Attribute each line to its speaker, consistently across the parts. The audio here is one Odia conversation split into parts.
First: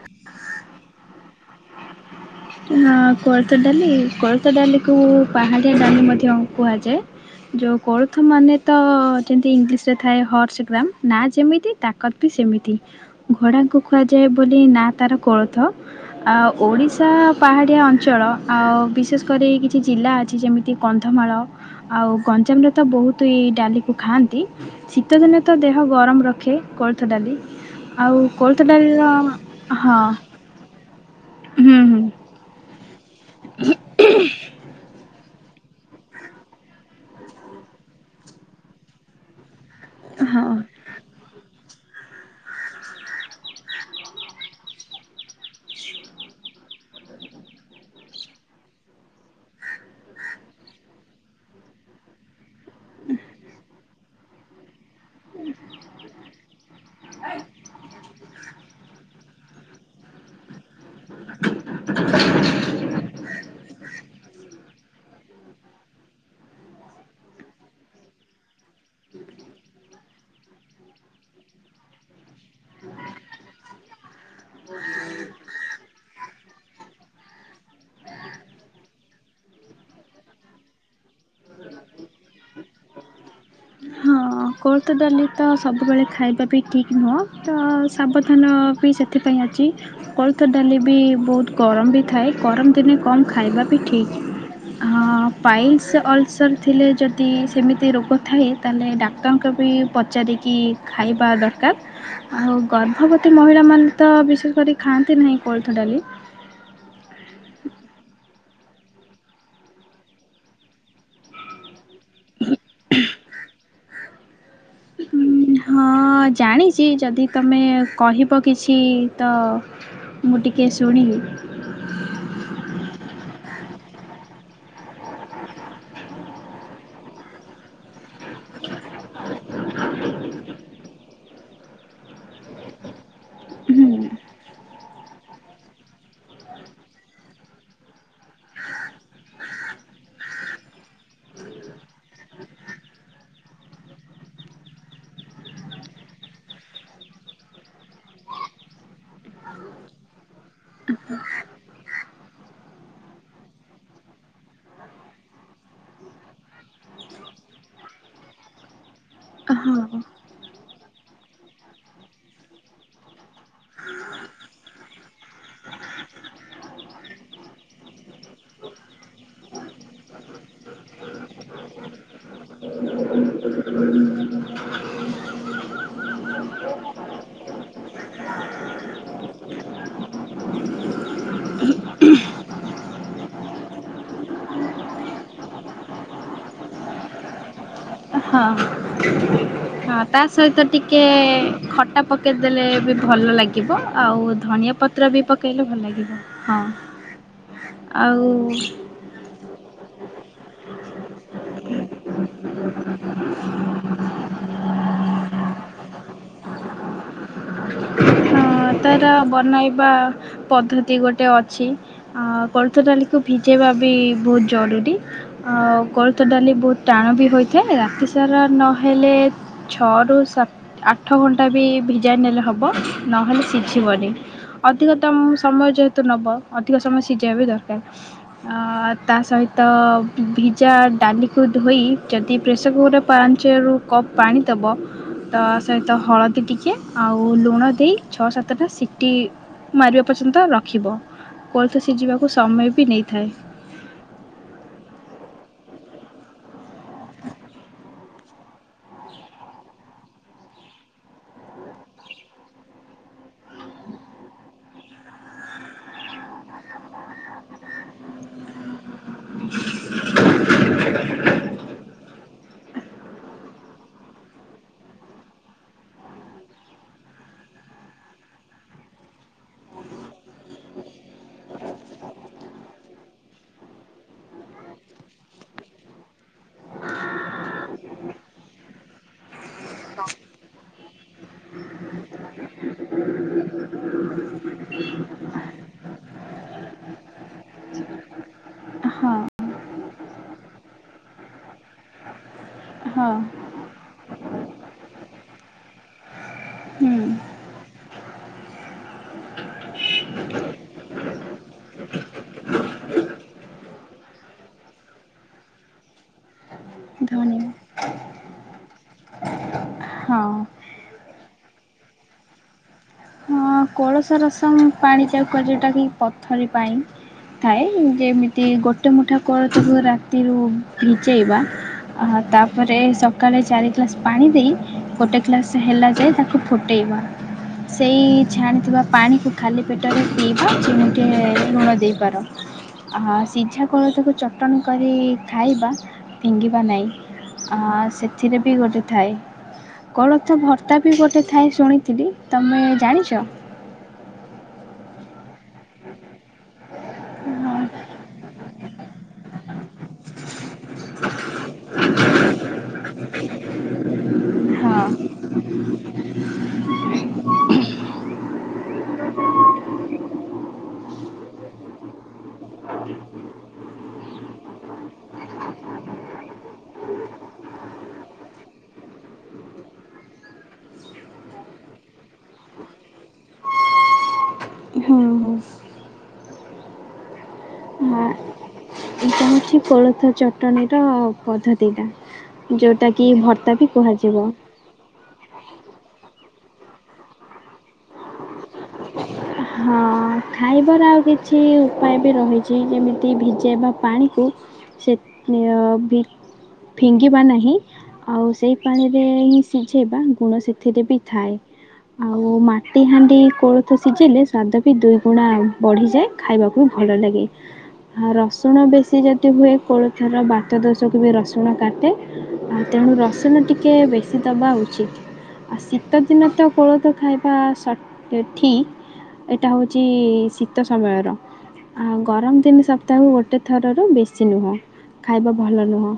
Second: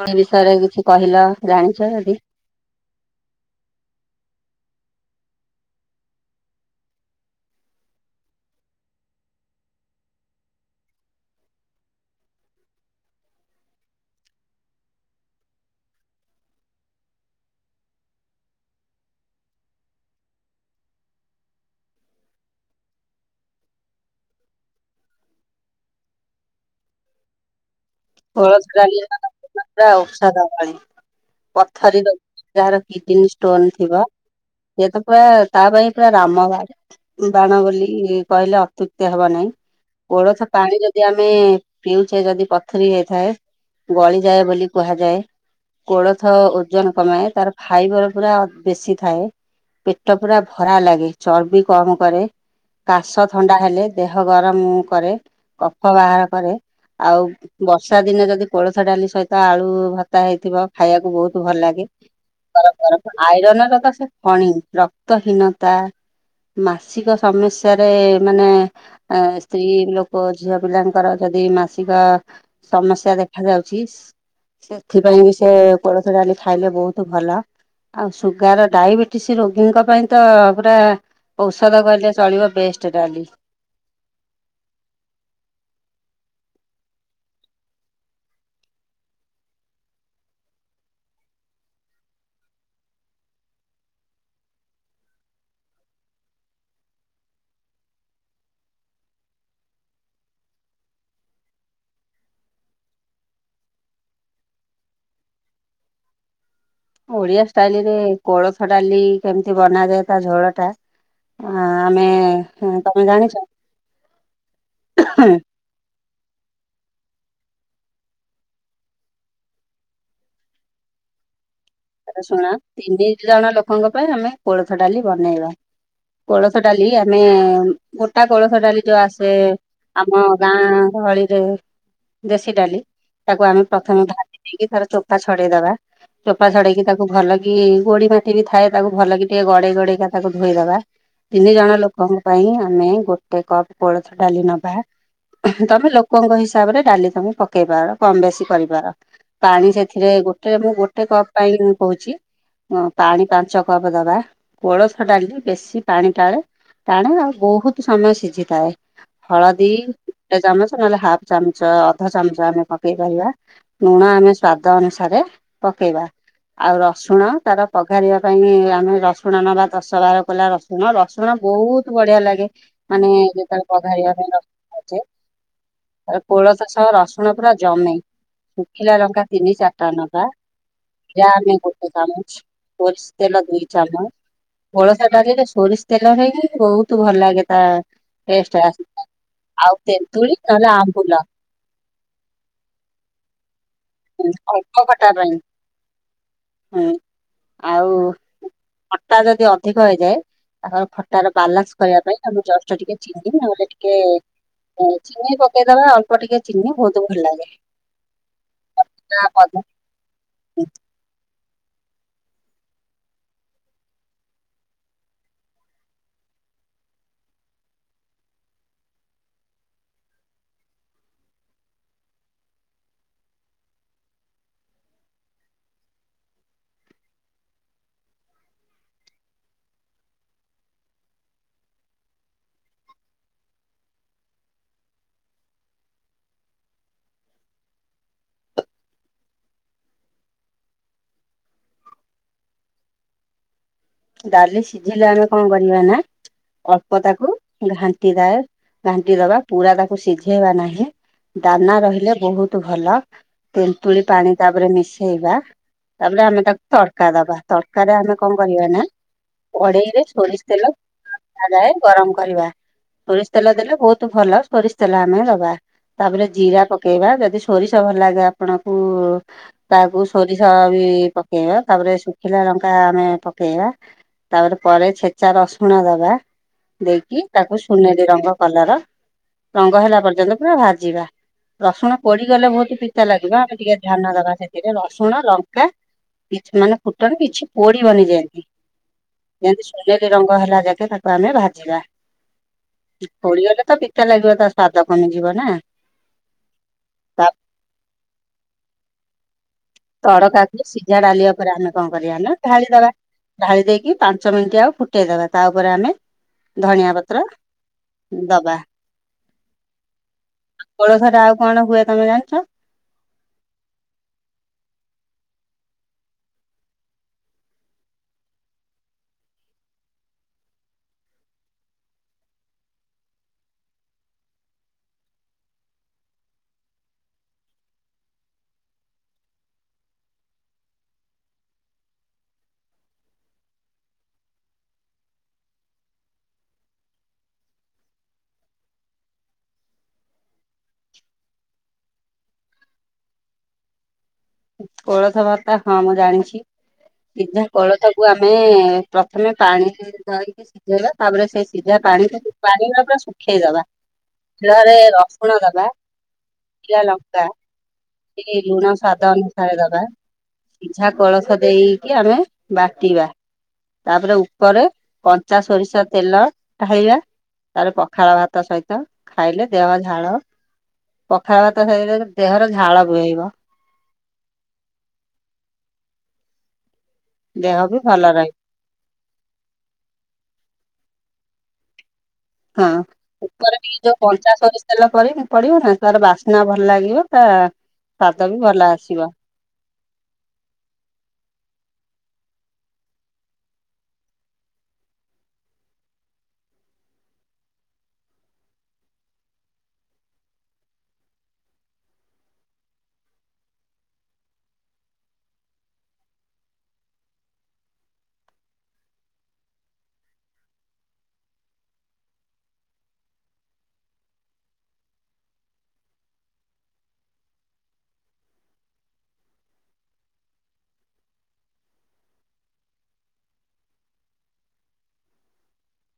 Speaker 1: ତୁମ ବିଷୟରେ କିଛି କହିଲ ଜାଣିଛ ଯଦି।
Speaker 2: ହଁ କୋଳଥ ଡାଲି କୋଳିଥ ଡାଲିକୁ ପାହାଡ଼ିଆ ଡାଲି ମଧ୍ୟ କୁହାଯାଏ। ଯୋଉ କୋଳଥ ମାନେ ତ ଯେମିତି ଇଂଲିଶରେ ଥାଏ ହର୍ସ ଗ୍ରାମ ନାଁ ଯେମିତି ତାକତ ବି ସେମିତି ଘୋଡାଙ୍କୁ ଖୁଆଯାଏ ବୋଲି ନା ତାର କୋଳଥ। ଆ ଓଡ଼ି ଓଡ଼ିଶା ପାହାଡ଼ିଆ ଅଞ୍ଚଳ ଆଉ ବିଶେଷ କରି କିଛି ଜିଲ୍ଲା ଅଛି ଯେମିତି କନ୍ଧମାଳ ଆଉ ଗଞ୍ଜାମରେ ତ ବହୁତ ଏଇ ଡାଲିକୁ ଖାଆନ୍ତି। ଶୀତଦିନେ ତ ଦେହ ଗରମ ରଖେ କୋଳଥ ଡାଲି। ଆଉ
Speaker 1: କୋଳଥ ଡାଲି
Speaker 2: ଡାଲିର
Speaker 1: ପୁରା
Speaker 2: ହଁ
Speaker 1: ଔଷଧ ଭଳି।
Speaker 2: ହୁଁ
Speaker 1: ପଥରୀ
Speaker 2: ହୁଁ
Speaker 1: ରହିଛି ଯାହାର କିଡନୀ ଷ୍ଟୋନ ଥିବ ସେତ ପୁରା ତା ପାଇଁ ପୁରା ରାମବା ବାଣ ବୋଲି କହିଲେ ଅତ୍ୟୁକ୍ତି ହବ ନାହିଁ। କୋଳଥ
Speaker 2: ହଁ
Speaker 1: ପାଣି ଯଦି ଆମେ ପିଉଛେ ଯଦି ପ ଥରି ହେଇଥାଏ ଗଳିଯାଏ ବୋଲି କୁହାଯାଏ। କୋଳଥ ଓଜନ କମାଏ ତାର ଫାଇବର ପୁରା ବେଶୀ ଥାଏ। ପେଟ ପୁରା ଭରା ଲାଗେ ଚର୍ବି କମ କରେ। କାଶ ଥଣ୍ଡା ହେଲେ ଦେହ ଗରମ କରେ କଫ ବାହାର କରେ। ଆଉ ବର୍ଷା ଦିନେ ଯଦି କୋଳଥ ଡାଲି ସହିତ ଆଳୁ ଭତ୍ତା ହେଇଥିବ ଖାଇବାକୁ ବହୁତ ଭଲ ଲାଗେ ଗରମ ଗରମ। ଆଇରନର ତ ସେ ଖଣି ରକ୍ତହୀନତା ମାସିକ ସମସ୍ୟାରେ ମାନେ ଆ ସ୍ତ୍ରୀ ଲୋକ ଝିଅ ପିଲାଙ୍କର ଯଦି ମାସିକ ସମସ୍ୟା ଦେଖାଯାଉଛି ସେଥିପାଇଁ ବି ସେ କୋଳଥ ଡାଲି ଖାଇଲେ ବହୁତ ଭଲ ଆଉ ସୁଗାର ଡାଇବେଟିସ ରୋଗୀଙ୍କ ପାଇଁ ତ ପୁରା ଔଷଧ କହିଲେ ଚଳିବ ବେଷ୍ଟ ଡାଲି।
Speaker 2: ହଁ। ହଁ କୋଳଥ ଡାଲି ତ ସବୁବେଳେ ଖାଇବା ବି ଠିକ୍ ନୁହେ ତ ସାବଧାନ ବି ସେ ସେଥିପାଇଁ ଆଜି କୋଳଥ ଡାଲି ବି ବହୁତ ଗରମ ବି ଥାଏ ଗରମ ଦିନେ କମ ଖାଇବା ବି ଠିକ୍। ହଁ ପାଇଲସ ଅଲସର୍ ଥିଲେ ଯଦି ସେମିତି ରୋଗ ଥାଏ ତାହେଲେ ଡାକ୍ତରଙ୍କୁ ବି ପଚାରିକି ଖାଇବା ଦରକାର। ଆଉ ଗର୍ଭବତୀ ମହିଳାମାନେ ତ ବିଶେଷ କରି ଖାଆନ୍ତି ନାହିଁ କୋଳଥ ଡାଲି।
Speaker 1: ଓଡିଆ ଷ୍ଟାଇଲରେ କୋଳଥ ଡାଲି କେମିତି ବନାଯାଏ ତା ଝୋଳ ଟା ଆ ଆମେ ତମେ ଜାଣିଛ?
Speaker 2: ହଁ ଜାଣିଛି ଯଦି ତୁମେ କହିବ କିଛି ତ ମୁଁ ଟିକେ ଶୁଣିବି।
Speaker 1: ତାହାଲେ ଶୁଣ ତିନି ଜଣ ଲୋକଙ୍କ ପାଇଁ ଆମେ କୋଳଥ ଡାଲି ବନେଇବା। କୋଳଥ ଡାଲି ଆମେ ମୋଟା କୋଳଥ ଡାଲି ଯୋଉ ଆସେ ଆମ ଗାଁ ଗହଳିରେ। ଦେଶୀ ଡାଲି ତାକୁ ଆମେ
Speaker 2: ହୁଁ
Speaker 1: ପ୍ରଥମେ ଭାଜି ଦେଇକି ତାର ଚୋପା ଛଡେଇଦବା। ଚୋପା ଛଡେଇକି ତାକୁ ଭଲ କି ଗୋଡି ମାଟି ବି ଥାଏ ତାକୁ ଭଲ କି ଟିକେ ଗଡେଇ ଗଡେଇକା ତାକୁ ଧୋଇଦବା ତିନି ଜଣ ଲୋକଙ୍କ ପାଇଁ ଆମେ ଗୋଟେ କପ କୋଳଥ ଡାଲି ନବା। ତମେ ଲୋକଙ୍କ ହିସାବରେ ଡାଲି ତମେ ପକେଇ ପାର କମ ବେଶୀ କରିପାର ପାଣି ସେଥିରେ ଗୋଟେ ମୁଁ ଗୋଟେ କପ୍ ପାଇଁ ମୁ କହୁଛି। ହ ପାଣି ପାଞ୍ଚ କପ ଦବା କୋଳଥ ଡାଲି ବେଶୀ ପାଣି ଟାଳେ ଟାଣେ ଆଉ ବହୁତ ସମୟ ସିଝିଥାଏ। ହଳଦୀ
Speaker 2: ହଁ।
Speaker 1: ଗୋଟେ ଚାମଚ ନହେଲେ ହାଫ ଚାମଚ ଅଧ ଚାମଚ ଆମେ ପକେଇ ପାରିବା ଲୁଣ ଆମେ ସ୍ଵାଦ ଅନୁସାରେ ପକେଇବା। ଆଉ ରସୁଣ ତାର ବଘାରିବା ପାଇଁ ଆମେ ରସୁଣ ନବା ଦଶ ବାର କୋଲା ରସୁ ଶୁଣ ରସୁଣ ବହୁତ ବଢିଆ ଲାଗେ ମାନେ ଯେତେବେଳେ ପଘାରିବା ପାଇଁସୁଣ ଅଛେ କୋଳଥ ସହ ରସୁଣ ପୁରା ଜମେ ଶୁଖିଲା ଲଙ୍କା ତିନି ଚାରିଟା ଲଙ୍କା ଯ ଆମେ ଗୋଟେ ଚାମଚ ସୋରିଷ ତେଲ ଦୁଇ ଚାମଚ କୋଳଥ ଡାଲିରେ ସୋରିଷ ତେଲ ହେଇନେଇକି ବହୁତ ଭଲ ଲାଗେ ତା
Speaker 2: ହଁ
Speaker 1: ଟେଷ୍ଟ ଆସେ ଆଉ
Speaker 2: ହଁ ତା
Speaker 1: ତେନ୍ତୁଳି
Speaker 2: ସହିତ
Speaker 1: ନହେଲେ
Speaker 2: ଟିକେ
Speaker 1: ଆମ୍ବୁଲ
Speaker 2: ଖଟା ପକେଇଦେଲେ ବି ଭଲ ଲାଗିବ। ଆଉ ଧନିଆ
Speaker 1: ଅଳ୍ପ ଖଟା
Speaker 2: ପତ୍ର ବି
Speaker 1: ପାଇଁ
Speaker 2: ପକେଇଲେ ଭଲ ଲାଗିବ ହଁ
Speaker 1: ହୁଁ
Speaker 2: ଆଉ
Speaker 1: ଖଟା ଯଦି ଅଧିକ ହେଇଯାଏ ତାହାର ଖଟା ର ବାଲାନ୍ସ କରିବା ପାଇଁ ଆମ ଜଷ୍ଟ ଟିକେ ଚିନି ଆ ଗେ ଟିକେ ଡାଲଚିନି ପକେଇଦବା ଅଳ୍ପ ଟିକେ ଚିନି ବହୁତ ଭଲ ଲାଗେ।
Speaker 2: ହଁ ତାରା
Speaker 1: ନା ପଦ
Speaker 2: ବନେଇବା ପଦ୍ଧ ତି ଗୋଟେ ଅଛି ଆ କୋଳଥ ଡାଲିକୁ ଭିଜେଇବା ବି ବହୁତ ଜରୁରୀ ଆଉ କୋଳଥ ଡାଲି ବହୁତ ଟାଣ ବି ହୋଇଥାଏ ରାତି ସାରା ନହେଲେ ଛଅରୁୁ ସାତ ଆଠ ଘଣ୍ଟା ବି ଭିଜାଇ ନେଲେ ହେବ ନହେଲେ ସିଝ ଶିବନି ଅଧିକ ଦମ ସମୟ ଯେହେତୁ ନବ ଅଧିକ ସମୟ ସିଝବା ବି ଦରକାର ଆ ତା ସହିତଭି ଭିଜା ଡାଲିକୁ ଧୋଇ ଯଦି ପ୍ରେସର କୁକର ପାଞ୍ଚ ରୁ କପ୍ ପାଣି ଦେବ ତା ସହିତ ହଳଦୀ ଟିକେ ଆଉ ଲୁଣ ଦେଇ ଛଅ ସାତ ତଟା ସିଟି ମାରିବା ପର୍ଯ୍ୟନ୍ତ ରଖିବ କୋଲଥ ସିଝିବାକୁ ସମୟ ବି ନେଇଥାଏ।
Speaker 1: ଡାଲି ସିଝିଲେ ଆମେ କଣ କରିବା ନା ଅଳ୍ପ ତାକୁ ଘାଣ୍ଟି ଦିଏ ଘାଣ୍ଟି ଦବା ପୁରା ତାକୁ ସିଝେଇବା ନାହିଁ। ଦାନା ରହିଲେ ବହୁତ ଭଲ ତେନ୍ତୁଳି ପାଣି ତାପରେ ମିଶେଇବା ତାପରେ ଆମେ ତାକୁ ତଡ଼କା ଦବା ତରକରେ ଆମେ କଣ କରିବା ନା କଢେଇ ରେ ସୋରିଷ ତେଲ ତା ଯାଏ ଗରମ କରିବା ସୋରିଷ ତେଲ ଦେଲେ ବହୁତ ଭଲ ସୋରିଷ ତେଲ ଆମେ ଦବା ତାପରେ ଜିରା ପକେଇବା ଯଦି ସୋରିଷ ଭଲ ଲାଗେ ଆପଣଙ୍କୁ ତାକୁ ସୋରିଷ ବି ପକେଇବା ତାପରେ ଶୁଖିଲା ଲଙ୍କା ଆମେ ପକେଇବା। ତାପରେ ପରେ ଛେଚା ରସୁଣ ଦବା ଦେଇକି ତାକୁ ସୁନେଲି ରଙ୍ଗ କଲର ରଙ୍ଗ ହେଲା ପର୍ଯ୍ୟନ୍ତ ପୁରା ଭାଜିବା। ରସୁଣ ପୋଡିଗଲେ ବହୁତ ପିତା ଲାଗିବ ଆମେ ଟିକେ ଧ୍ୟାନ ଦବା ସେଥିରେ ରସୁଣ ଲଙ୍କା କିଛି ମାନେ ଫୁଟଣ କିଛି ପୋଡିବନି ଯେନ୍ତି।
Speaker 2: ହଁ
Speaker 1: ଯେମତି ସୋନେଲି ରଙ୍ଗ ହେଲା ଯାକେ ତାକୁ ଆମେ ଭାଜିବା।
Speaker 2: ହଁ
Speaker 1: ପୋଡ଼ିଗଲେ ତ ପିତା ଲାଗିବ ତା ସ୍ଵାଦ କମିଯିବ ନା ତା
Speaker 2: ହୁଁ
Speaker 1: ତଡକାକୁ ସିଝା ଡାଲିବା ଉପରେ ଆମେ କଣ କରିବା ନା ଢାଳି ଦବା ଢାଳି ଦେଇକି ପାଞ୍ଚ ମିନିଟ ଆଉ ଫୁଟେଇଦବା ତା ଉପରେ ଆମେ ଧନିଆ ପତ୍ର ଦବା
Speaker 2: ହଁ
Speaker 1: କୋଳଥରେ ଆଉ କଣ ହୁଏ ତମେ ଜାଣିଛ?
Speaker 2: ହଁ କୋଳସ ରସମ ପାଣି ଯାଉକ ଯେଉଁଟା କିି ପଥରି ପାଇଁ ଥାଏ ଯେମିତି ଗୋଟେ ମୁଠା କୋଳଥକୁ ରାତିରୁ ଭିଜେଇବା। ହଁ ତାପରେ ସକାଳେ ଚାରି ଗ୍ଲାସ ପାଣି ଦେଇ ଗୋଟେ ଗ୍ଲାସ ହେଲା ଯାଏ ତାକୁ ଫୁ ଫୁଟେଇବ ସେଇ ଛାଣିଥିବା ପାଣିକୁ ଖାଲି ପେଟରେ ପିଇବା ଚିମୁଟେ ଲୁଣ ଦେଇପାର। ହାଁ ସିଝାକୋଳଥ କୁ ଚଟଣି କରି ଖାଇବା ଫିଙ୍ଗିବା ନାଇଁ। ଅଁ ସେଥିରେ ବି ଗୋଟେ ଥାଏ କୋଳଥଭର୍ତ୍ତା ବି ଗୋଟେ ଥାଏ ଶୁଣିଥିଲି ତମେ ଜାଣିଚ?
Speaker 1: କୋଳଥ ଭର୍ତ୍ତା ହଁ ମୁଁ ଜାଣିଚି। ସିଝା
Speaker 2: ହଁ।
Speaker 1: କୋଳଥକୁ ଆମେ ପ୍ରଥମେ ପାଣିରେ ଧୋଇକି ସିଝେଇବା ତାପରେ ସେ ସିଝାପାଣି କୁ ପାଣି ପୁରା ଶୁଖେଇଦବା। ଶିଳରେ ରସୁଣ ଦବା ଶୁଖିଲା ଲଙ୍କା ଟିକେ ଲୁଣ ସ୍ୱାଦ ଅନୁସାରେ ଦବା ସିଝା କୋଳଥ ଦେଇକି ଆମେ ବାଟିବା। ତାପରେ ଉପରେ କଞ୍ଚା ସୋରିଷ ତେଲ ଢାଲିବା। ତାର ପଖାଳ ଭାତ ସହିତ ଖାଇଲେ ଦେହ ଝାଳ ପଖା ଭାତ ସହିତ ଦେହର ଝାଳ ବୁହେଇବ।
Speaker 2: ହୁଁ ହୁଁ।
Speaker 1: ଦେହ ବି ଭଲ
Speaker 2: ହଁ
Speaker 1: ରହିବ।
Speaker 2: ଏଇଟା କୋଳଥ ଚଟଣୀର ପଦ୍ଧତିଟା।
Speaker 1: ହଁ
Speaker 2: ଯୋଉଟା କି ଭର୍ତ୍ତା
Speaker 1: ଉପରେ
Speaker 2: ବି
Speaker 1: ଟିକେ ଯୋଉ
Speaker 2: କୁହାଯିବ।
Speaker 1: କଞ୍ଚା ସୋରିଷ ତେଲ ପଡିବ ନା ତାର ବାସ୍ନା ଭଲ ଲାଗିବ ତା ସ୍ୱାଦ ବି ଭଲ ଆସିବ।
Speaker 2: ହଁ ଖାଇବାର ଆଉ କିଛି ଉପାୟ ବି ରହିଚି ଯେମିତି ଭିଜେଇବା ପାଣିକୁ ସେ ବି ଭି ଫିଙ୍ଗିବା ନାହିଁ। ଆଉ ସେଇ ପାଣିରେ ହିଁ ସିଝେଇବା ଗୁଣ ସେଥିରେ ବି ଥାଏ। ଆଉ ମାଟିହାଣ୍ଡି କୋଳଥ ସିଝିଲେ ସ୍ୱାଦ ବି ଦୁଇ ଗୁଣା ବଢ଼ିଯାଏ ଖାଇବାକୁ ବି ଭଲ ଲାଗେ। ଆଉ ରସୁଣ ବେଶୀ ଯଦି ହୁଏ କୋଳଥର ବାତ ଦୋଷକୁ ବି ରସୁଣ କାଟେ। ତେଣୁ ରସୁଣ ଟିକେ ବେଶୀ ଦବା ଉଚିତ୍। ଆଉ ଶୀତଦିନ ତ କୋଳଥ ଖାଇବା ସ୍ୱାସ୍ ଠିକ୍। ଏଇଟା ହଉଚି ଶୀତ ସମୟର। ଆଉ ଗରମ ଦିନ ସପ୍ତାହକୁ ଗୋଟେ ଥରରୁ ବେଶୀ ନୁହଁ ଖାଇବା ଭଲ ନୁହଁ।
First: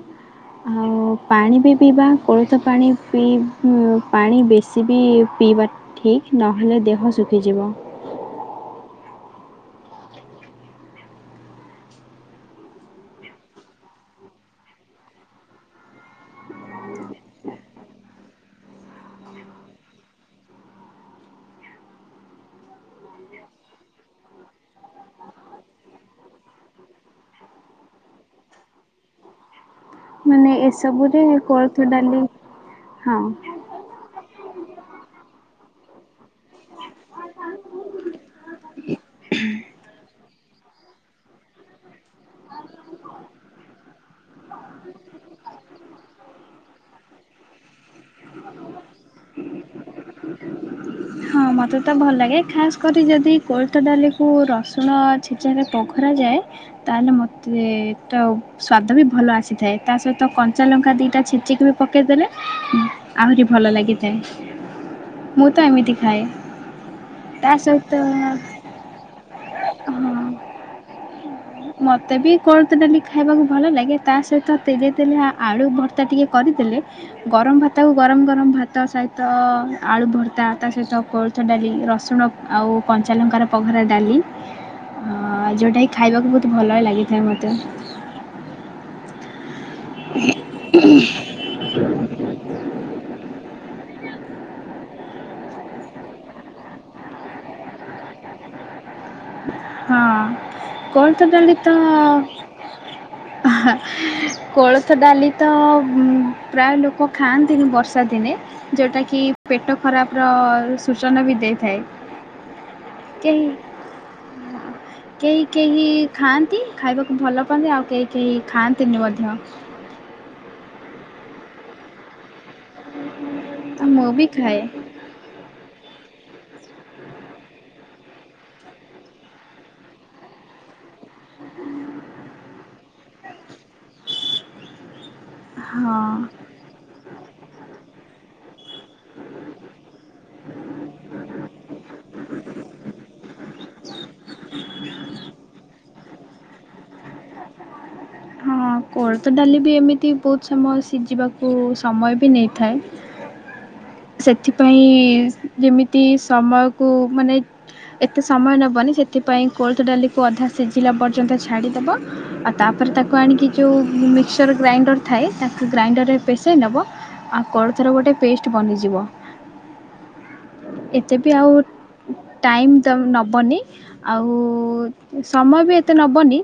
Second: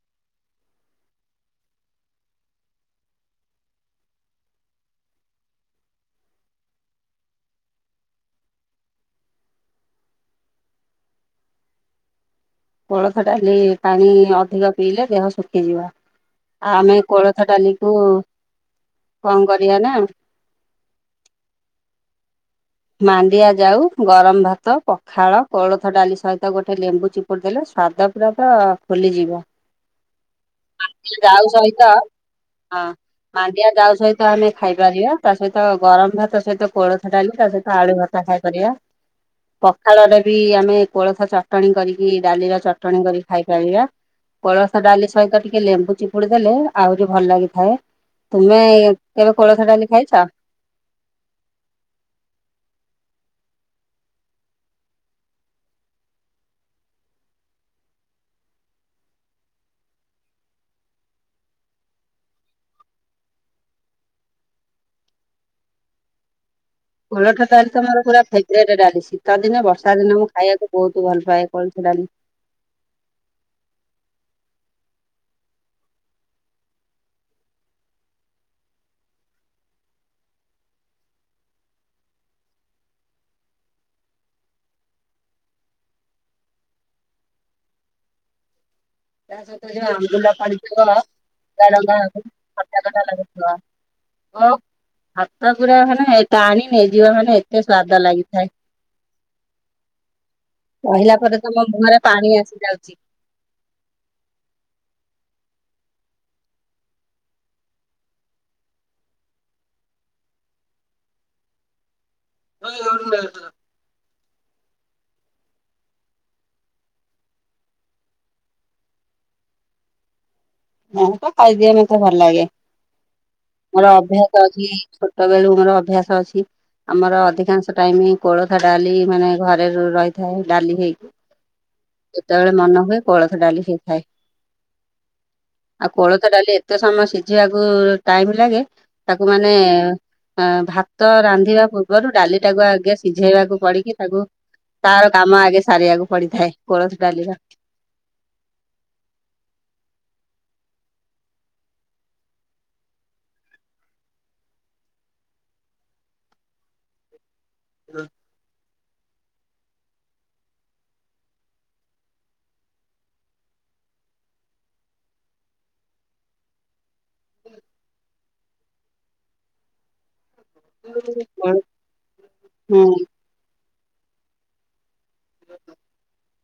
Speaker 2: ଆଉ ପାଣି ବି ପିଇବା କୋଳଥ ପାଣି ପିଇ ପାଣି ବେଶୀ ବେସି ବି ପିଇବା ଠିକ୍ ନହେଲେ ଦେହ ଶୁଖିଯିବ।
Speaker 1: କୋଳଥ ଡାଲି ପାଣି ଅଧିକ ପିଇଲେ ଦେହ ଶୁଖିଯିବ। ଆମେ କୋଳଥ ଡାଲିକୁୁ କଣ କରିବା ନା ମାଣ୍ଡିଆ ଜାଉ ଗରମ ଭାତ ପଖାଳ କୋଳଥ ଡାଲି ସହିତ ଗୋଟେ ଲେମ୍ବୁ ଚିପ ପୁଡ଼ି ଦେଲେ ସ୍ୱାଦ ପୁରା ତ ଭୁଲିଯିବ।
Speaker 2: ମାନେ ଏସବୁରେ କୋଳଥ ଡାଲି ହଁ।
Speaker 1: ଡିଆ ଜାଉ ସହିତ ଆମେ ଖାଇପାରିବା ତା ସହିତ ଗରମ ଭାତ ସହିତ କୋଳଥ ଡାଲି ତା ସ ଆଳୁ ଭର୍ତ୍ତା ଖାଇପାରିବା। ପଖାଳରେ ବି ଆମେ କୋଳଥ ଚଟଣି କରିକି ଡାଲିର ଚଟଣି କରିକି ଖାଇପାରିବା। କୋଳଥ ଡାଲି ସହିତ ଟିକେ ଲେମ୍ବୁ ଚିପୁଡ଼ି ଦେଲେ ଆହୁରି ଭଲ ଲାଗିଥାଏ। ତୁମେ କେବେ କୋଳଥ ଡାଲି ଖାଇଚ?
Speaker 2: ହଁ ମତେ ତ ଭଲ ଲାଗେ ଖାସ୍ କରି ଯଦି କୋଳଥ ଡାଲିକୁ ରସୁଣ ଛେ ଚା ରେ ପଘରାଯାଏ ତାହେଲେ ମୋତେ ତ ସ୍ୱାଦ ବି ଭଲ ଆସିଥାଏ। ତା ସହିତ କଞ୍ଚାଲଙ୍କା ଦିଟା ଛେଚିକି ବି ପକେଇଦେଲେ ଆହୁରି ଭଲ ଲାଗିଥାଏ। ମୁଁ ତ ଏମିତି ଖାଏ।
Speaker 1: କୋଳଥ
Speaker 2: ତା
Speaker 1: ଡାଲି ତ
Speaker 2: ସହିତ
Speaker 1: ମୋର ପୁରା ଫେବ୍ରେଟ ଡାଲି ଶୀତ ଦିନ ବର୍ଷା ଦିନ ମୁଁ ଖାଇବାକୁ ବହୁତ ଭଲ ପାଏ। କୋଳଥ ଡାଲି।
Speaker 2: ମତେ ବି କୋଳଥ ଡାଲି ଖାଇବାକୁ ଭଲ ଲାଗେ ତା ସହିତ ତେଲିଆ ତେଲିଆ ଆଳୁ ଭର୍ତ୍ତା ଟିକେ କରିଦେଲେ ଗରମ ଭାତ ଆଉ ଗରମ ଗରମ ଭାତ ସହିତ ଆଳୁ ଭର୍ତା ତା ସହିତ କୋଳ ଥ ଡାଲି ରସୁଣ ଆଉ କଞ୍ଚାଲଙ୍କାର ପଘରା ଡାଲି। ଅ ଯଉଟା କିି ଖାଇବାକୁ ବହୁତ ଭଲ ଲାଗିଥାଏ ମତେ।
Speaker 1: ତା ସହିତ ସେ ଯୋଉ ଆମ୍ବୁଲ ପଡ଼ିଥିବ ତା ରନ୍ଧା ଖଟା ଖଟା ଲାଗୁଥିବ। ଓ ଭାତ ପୁରା ମାନେ ଟାଣି ନେଇଯିବ ମାନେ ଏତେ ସ୍ଵାଦ ଲାଗିଥାଏ।
Speaker 2: ହଁ।
Speaker 1: କହିଲା
Speaker 2: କୋଳଥ
Speaker 1: ପରେ ତ ମୋ ମୁହଁରେ ପାଣି ଆସିଯାଉଛି।
Speaker 2: ହଁ କୋଳଥ ଡାଲିତ ହୁଁ ପ୍ରାୟ ଲୋକ ଖାଆନ୍ତିନି ବର୍ଷା ଦିନେ। ଯୋଉ ଟାକି ପେଟ ଖରାପର ସୂଚନା ବି ଦେଇଥାଏ।
Speaker 1: [unintelligible]
Speaker 2: ହଁ। କେହି କେହି ଖାଆନ୍ତି ଖାଇବାକୁ ଭଲ ପାଆନ୍ତି ଆଉ କେହି କେହି ଖାଆନ୍ତିନି ମଧ୍ୟ।
Speaker 1: ମୁ ତ ଖାଇଦିଏ ମତେ ଭଲ ଲାଗେ
Speaker 2: ତ
Speaker 1: ମୋର
Speaker 2: ମୁଁ ବି
Speaker 1: ଅଭ୍ୟାସ
Speaker 2: ଖାଏ
Speaker 1: ଅଛି ଛୋଟ ଟବେଳୁ ମୋର ଅଭ୍ୟାସ ଅଛି। ଆମର ଅଧିକାଂଶ ଟାଇମ କୋଳଥ ଡାଲି ମାନେ ଘରେ ର ରହିଥାଏ ଡାଲି ହେଇକି। ଯେତେବେଳେ ମନ ହୁଏ କୋଳଥ ଡାଲି ହେଇଥାଏ। ଆଉ
Speaker 2: ହଁ
Speaker 1: କୋଳଥ ଡାଲି ଏତେ ସମୟ ସିଝିବାକୁ ଟାଇମ ଲାଗେ ତାକୁ ମାନେ ଅ ଭାତ ରାନ୍ଧିବା ପୂର୍ବରୁ ଡାଲିଟାକୁ ଆଗେ ସିଝେଇବାକୁ ପଡିକି ତାକୁ ତାର କାମ ଆଗ ସାରିବାକୁ ପଡିଥାଏ କୋଳଥ ଡାଲିର।
Speaker 2: ହଁ। ହଁ କୋଳଥ ଡାଲି ବି ଏମିତି ବହୁତ ସମୟ ସିଝିବାକୁ ସମୟ ବି ନେଇଥାଏ। ସେଥିପାଇଁ ଯେମିତି ସମୟକୁ ମାନେ ଏତେ ସମୟ ନେବନି ସେଥିପାଇଁ କୋଲଥ ଡାଲିକୁ ଅଧା ସିଝିଲା ପର୍ଯ୍ୟନ୍ତ ଛାଡ଼ିଦବ। ଆଉ ତାପରେ ତାକୁ ଆଣିକି ଯେଉଁ ମିକ୍ସଚର ଗ୍ରାଇଣ୍ଡର ଥାଏ ତାକୁ ଗ୍ରାଇଣ୍ଡରରେ ପେସେଇ ନବ। ଆଉ କୋଳଥର ଗୋଟେ ପେଷ୍ଟ ବନିଯିବ। ଏତେ ବି ଆଉ ଟାଇମ୍ ତ
Speaker 1: ହୁଁ
Speaker 2: ନବନି ଆଉ ସମୟ ବି ଏତେ ନବନି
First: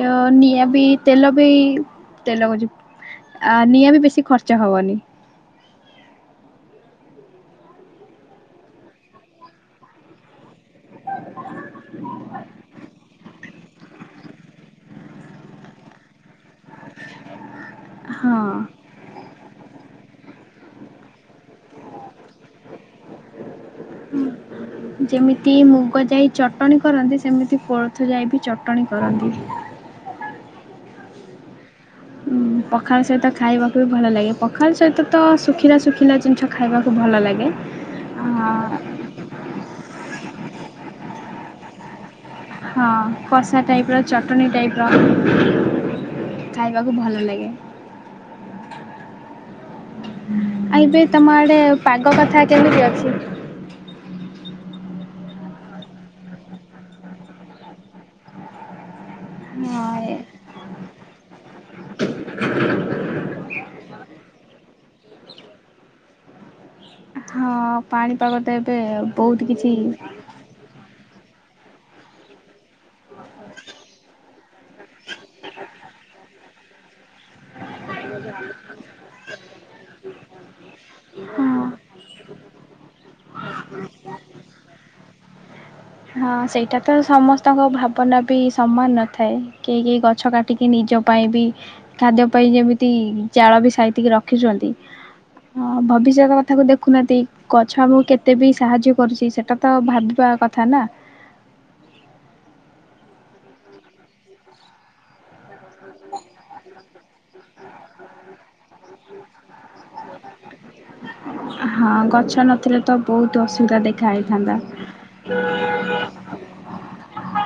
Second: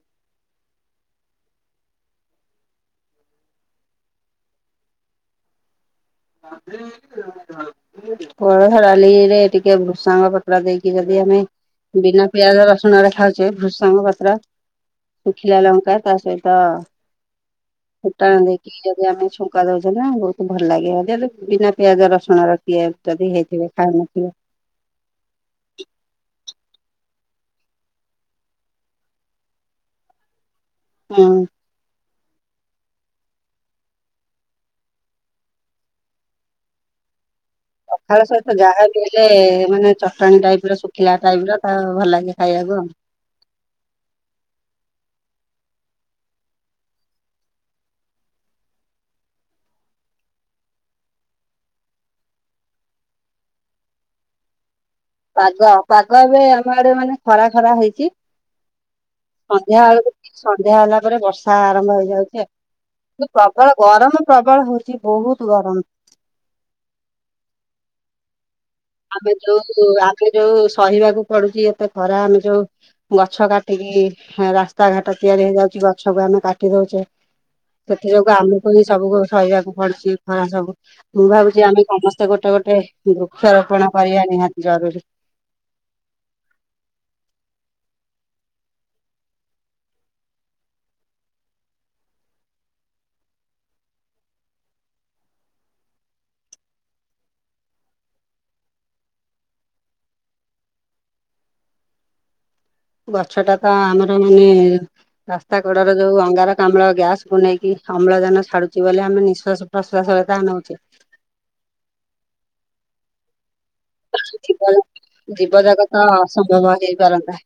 Speaker 2: ଯୋ ନିଆଁ ବି ତେଲ ବି ତେଲ କହୁଚି ଆ ନିଆଁ ବି ବେଶି ଖର୍ଚ୍ଚ ହବନି।
Speaker 1: [unintelligible] କୋଳଥ ଡାଲିରେ ଟିକେ ଭୃଷଙ୍ଗ ପ ତ୍ର୍ ଦେଇକି ଯଦି ଆମେ ବିନା ପିଆଜ ରସୁଣରେ ଖାଉଛେ ଭୃସଙ୍ଗ ପତ୍ର ଶୁଖିଲା ଲଙ୍କା ତା ସହିତ ଫୁଟଣ
Speaker 2: ହଁ
Speaker 1: ଦେଇକି ଯଦି ଆମେ ଛୁଙ୍କ ଙ୍କ ଦଉଛନ୍ତି ନା ବହୁତ ଭଲ ଲାଗେ ବୋଲି ବିନା ପିଆଜ ରସୁଣରେ କିଏ ଯଦି ହେଇଥିବେ ଖାଉନଥିବ।
Speaker 2: [inaudible] ଯେମିତି ମୁଗ ଯାଇ ଚଟଣି କରନ୍ତି ସେମିତି କୋଳଥ ଯାଇ ବି ଚଟଣି କରନ୍ତି।
Speaker 1: ହୁଁ।
Speaker 2: ହୁଁ। ପଖାଳ ସହିତ ଖାଇବାକୁ ବି ଭଲ ଲାଗେ ପଖାଳ ସହିତ ତ ଶୁଖିଲା ଶୁଖିଲା ଜିନିଷ ଖାଇବାକୁ ଭଲ ଲାଗେ।
Speaker 1: ପଖାଳ ସହିତ ଯାହା ବି ହେଲେ ମାନେ ଚଟଣି ଟାଇପର ଶୁଖିଲା ଟାଇପର ତ ଭଲ ଲାଗେ। ଖାଇବାକୁ ଆଉ।
Speaker 2: ହଁ। କଷା ଟାଇପର ଚଟଣି ଟାଇପର ଖାଇବାକୁ ଭଲ ଲାଗେ। [inaudible] ଏବେ ତମ ଆଡେ ପାଗ କଥା କେମିତି ଅଛି।
Speaker 1: ପାଗ ପାଗ ଏବେ ଆମ ଆଡେ ମାନେ ଖରା ଖରା ହେଇଛି। ସନ୍ଧ୍ୟାବେଳକୁ ଠିକ ସନ୍ଧ୍ୟା ହେଲା ପରେ ବର୍ଷା ଆରମ୍ଭ ହେଇଯାଉଛି ଆଉ। କିନ୍ତୁ ପ୍ରବଳ ଗରମ ପ୍ରବଳ ହଉଛି ବହୁତ ଗରମ।
Speaker 2: ହଁ ପାଣିପାଗ ତ ଏବେ ବହୁତ କିଛି
Speaker 1: ଯଉ ସହିବାକୁ ପଡୁଛି ଏତେ ଖରା ଆମେ ଯଉ ଗଛ କାଟିକି ରାସ୍ତା ଘାଟ ତିଆରି ହେଇଯାଉଛି ଗଛକୁ ଆମେ କାଟି ଦଉଛେ। ସେଥି ଯୋଗୁ ଆମକୁ ହି ସବୁ ଆମକୁ ସହିବାକୁ ପଡୁଛି ଖରା ସବୁ, ମୁଁ ଭାବୁଛି
Speaker 2: ହଁ
Speaker 1: ଆମେ ସମସ୍ତେ ଗୋଟେ ଗୋଟେ ଦୁଖ ଆପଣା କରିବା ନିହାତି ଜରୁରୀ।
Speaker 2: ହଁ ସେଇଟା ତ ସମସ୍ତଙ୍କ ଭାବନା ବି ସମାନ ନଥାଏ, କେହି କେହି ଗଛ କା ଟିକି ନିଜ ପାଇଁ ବି, ଖାଦ୍ୟ ପାଇଁ ଯେମିତି ଜାଳ ବି ସାଇତିକି ରଖିଛନ୍ତି। ହଁ ଭବିଷ୍ୟତ କଥାକୁ ଦେଖୁନାହାନ୍ତି, ଗଛ ଆମକୁ କେତେ ବି ସାହାଯ୍ୟ କରୁଛି ସେଟା ତ ଭାବିବା କ ଥା ନା।
Speaker 1: ଗଛଟା ତ ଆମର ମାନେ ରାସ୍ତା କଡରେ ଯୋଉ ଅଙ୍ଗାରକାମ୍ଳ ଗ୍ୟାସକୁୁ ନେଇକି, ଅମ୍ଳଜାନ ଛାଡୁଛି ବୋଲି ଆମେ ନିଶ୍ଵାସ ପ୍ରଶ୍ୱାସ [unintelligible] ନଉଚେ।
Speaker 2: ହଁ ଗଛ ନଥିଲେ ତ ବହୁତ ଅସୁବିଧା ଦେ
Speaker 1: ଜୀବଜନ୍ତୁ ଜୀବଜଗତ ଅସମ୍ଭବ ହେଇପାରନ୍ତା।